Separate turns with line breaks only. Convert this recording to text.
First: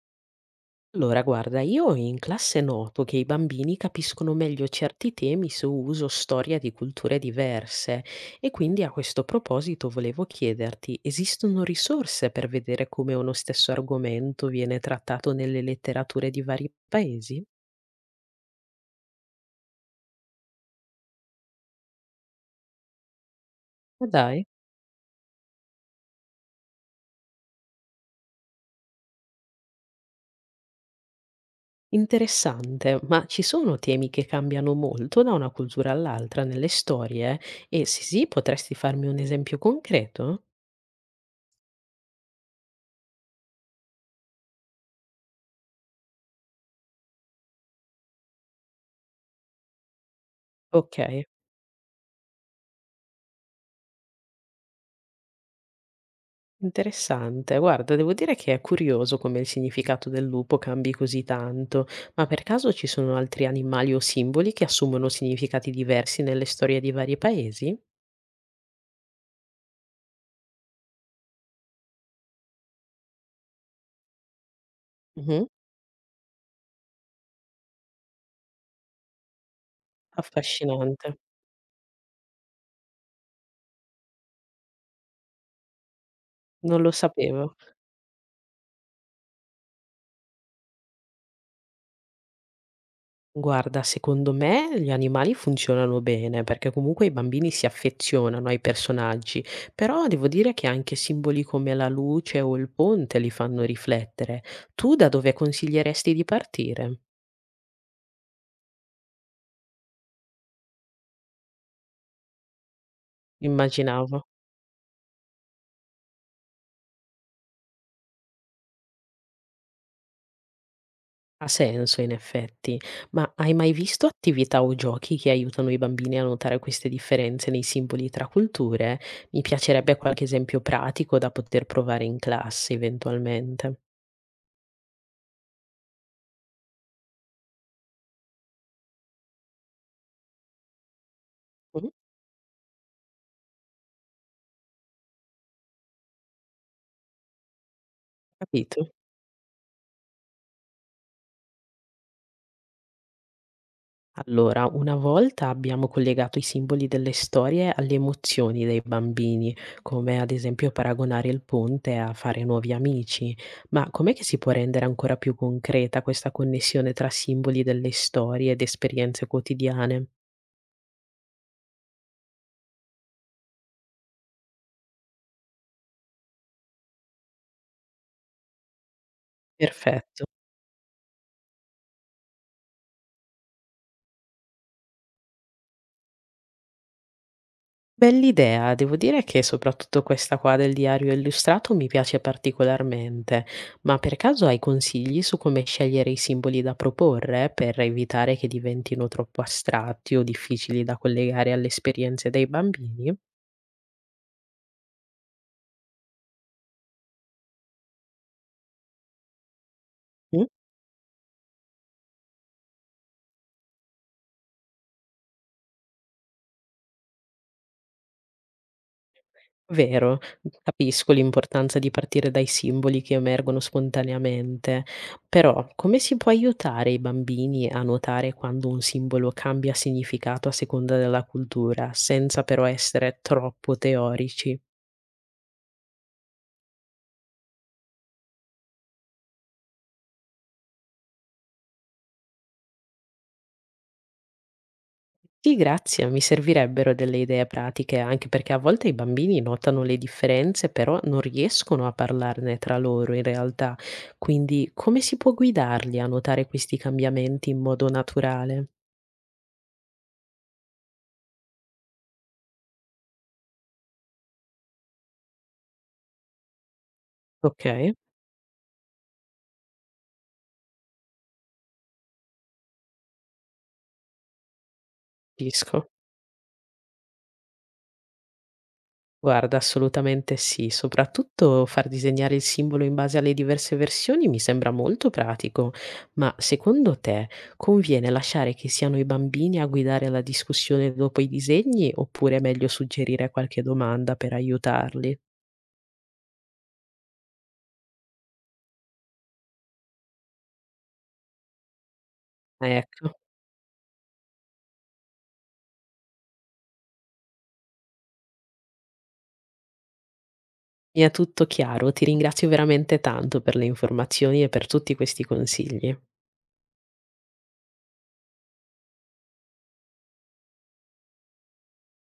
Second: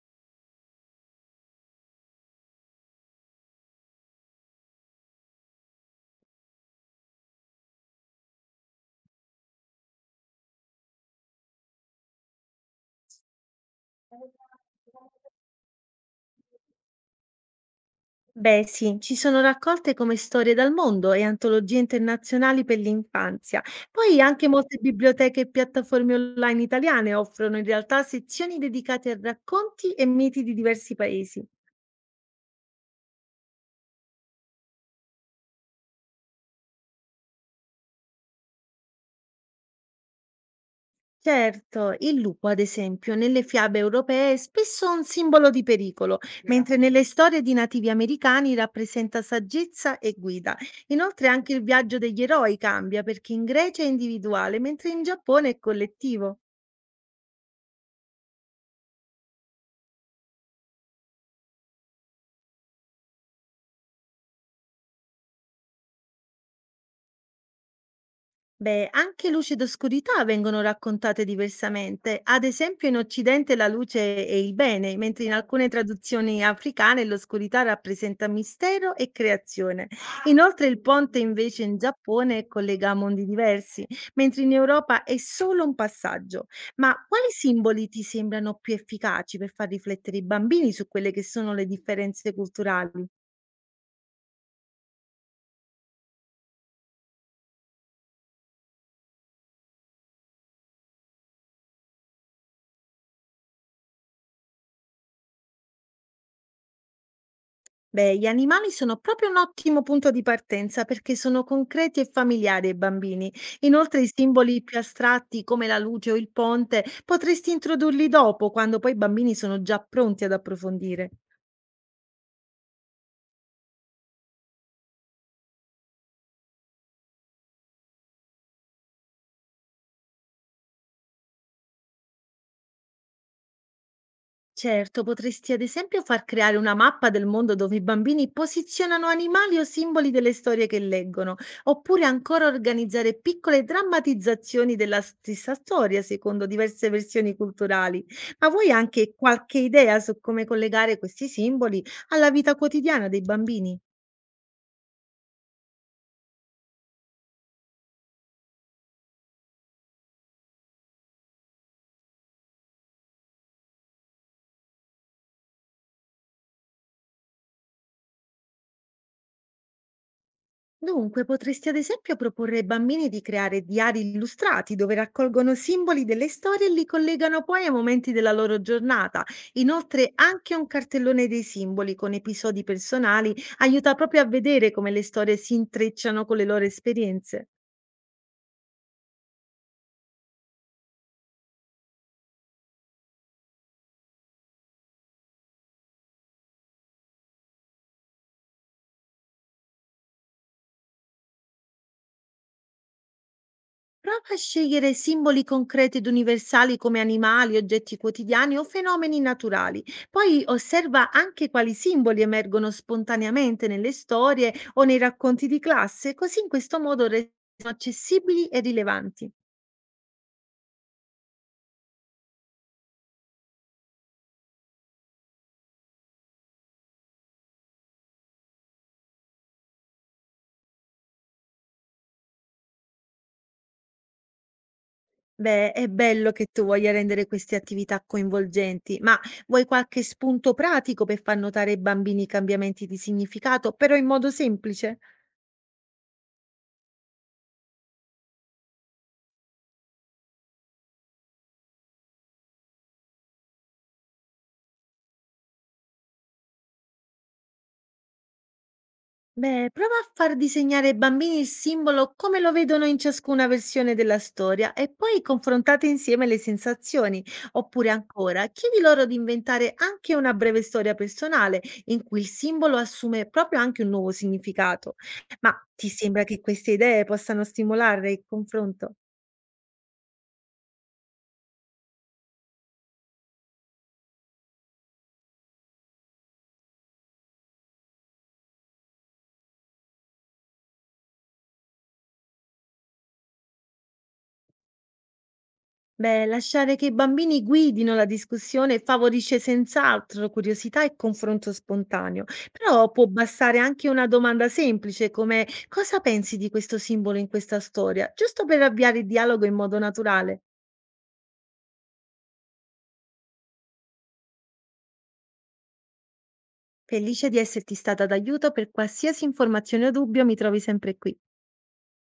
Allora, guarda, io in classe noto che i bambini capiscono meglio certi temi se uso storia di culture diverse e quindi a questo proposito volevo chiederti, esistono risorse per vedere come uno stesso argomento viene trattato nelle letterature di vari paesi?
Beh, sì, ci sono raccolte come storie dal mondo e antologie internazionali per l'infanzia.
Ma
Poi
dai,
anche molte biblioteche e piattaforme online italiane offrono in realtà sezioni dedicate a racconti e miti di diversi paesi.
interessante, ma ci sono temi che cambiano molto da una cultura all'altra nelle storie? E se sì, potresti farmi un esempio concreto?
Certo, il lupo, ad esempio, nelle fiabe europee è spesso un simbolo di pericolo, mentre Vero. Mentre nelle storie di nativi americani rappresenta saggezza e guida.
Ok.
Inoltre anche il viaggio degli eroi cambia perché in Grecia è individuale, mentre in Giappone è collettivo.
Interessante. Guarda, devo dire che è curioso come il significato del lupo cambi così tanto, ma per caso ci sono altri animali o simboli che assumono significati diversi nelle storie di vari paesi?
Beh, anche luce ed oscurità vengono raccontate diversamente. Ad esempio, in Occidente la luce è il bene, mentre in
Mhm.
alcune traduzioni africane l'oscurità rappresenta mistero e creazione. Inoltre, il ponte
Affascinante.
invece in Giappone collega mondi diversi, mentre in Europa è solo un passaggio.
Non lo
Ma quali
sapevo.
simboli ti sembrano più efficaci per far riflettere i bambini su quelle che sono le differenze culturali?
Guarda, secondo me gli animali funzionano bene perché comunque i bambini si affezionano ai personaggi, però devo dire che anche simboli come la luce o il ponte li fanno riflettere. Tu da dove consiglieresti di partire?
Beh, gli animali sono proprio un ottimo punto di partenza perché sono concreti e familiari ai bambini. Inoltre, i
Immaginavo.
simboli più astratti come la luce o il ponte potresti introdurli dopo, quando poi i bambini sono già pronti ad approfondire.
Ha senso in effetti, ma hai mai visto attività o giochi che aiutano i bambini a notare queste differenze nei simboli tra culture? Mi piacerebbe qualche esempio pratico da poter provare in classe eventualmente.
Certo, potresti ad esempio far creare una mappa del mondo dove i bambini posizionano animali o simboli delle storie che leggono,
Mm.
oppure ancora organizzare piccole drammatizzazioni della stessa storia secondo diverse versioni culturali. Ma vuoi
Capito?
anche qualche idea su come collegare questi simboli alla vita quotidiana dei bambini?
Allora, una volta abbiamo collegato i simboli delle storie alle emozioni dei bambini, come ad esempio paragonare il ponte a fare nuovi amici. Ma com'è che si può rendere ancora più concreta questa connessione tra simboli delle storie ed esperienze quotidiane?
Dunque, potresti ad esempio proporre ai bambini di creare diari illustrati dove raccolgono simboli delle storie e li collegano poi ai momenti della loro giornata. Inoltre,
Perfetto.
anche un cartellone dei simboli con episodi personali aiuta proprio a vedere come le storie si intrecciano con le loro esperienze.
Bell'idea, devo dire che soprattutto questa qua del diario illustrato mi piace particolarmente, ma per caso hai consigli su come scegliere i simboli da proporre per evitare che diventino troppo astratti o difficili da collegare alle esperienze dei bambini?
Prova a scegliere simboli concreti ed universali come animali, oggetti quotidiani o fenomeni naturali. Poi
Mm?
osserva anche quali simboli emergono spontaneamente nelle storie o nei racconti di classe, così in questo modo restano accessibili e rilevanti.
Vero, capisco l'importanza di partire dai simboli che emergono spontaneamente, però come si può aiutare i bambini a notare quando un simbolo cambia significato a seconda della cultura, senza però essere troppo teorici?
Beh, è bello che tu voglia rendere queste attività coinvolgenti, ma vuoi qualche spunto pratico per far notare ai bambini i cambiamenti di significato, però in modo semplice?
Sì, grazie, mi servirebbero delle idee pratiche, anche perché a volte i bambini notano le differenze, però non riescono a parlarne tra loro in realtà. Quindi come si può guidarli a notare questi cambiamenti in modo naturale?
Beh, prova a far disegnare ai bambini il simbolo come lo vedono in ciascuna versione della storia e poi confrontate insieme le sensazioni. Oppure
Ok.
ancora, chiedi loro di inventare anche una breve storia personale in cui il simbolo assume proprio anche un nuovo significato. Ma ti
Capisco.
sembra che queste idee possano stimolare il confronto?
Guarda, assolutamente sì. Soprattutto far disegnare il simbolo in base alle diverse versioni mi sembra molto pratico, ma secondo te conviene lasciare che siano i bambini a guidare la discussione dopo i disegni oppure è meglio suggerire qualche domanda per aiutarli?
Beh, lasciare che i bambini guidino la discussione favorisce senz'altro curiosità e confronto spontaneo, però può
Ecco,
bastare anche una domanda semplice come cosa pensi di questo simbolo in questa storia, giusto per avviare il dialogo in modo naturale.
mi è tutto chiaro. Ti ringrazio veramente tanto per le informazioni e per tutti questi consigli.
Felice di esserti stata d'aiuto per qualsiasi informazione o dubbio, mi trovi sempre qui.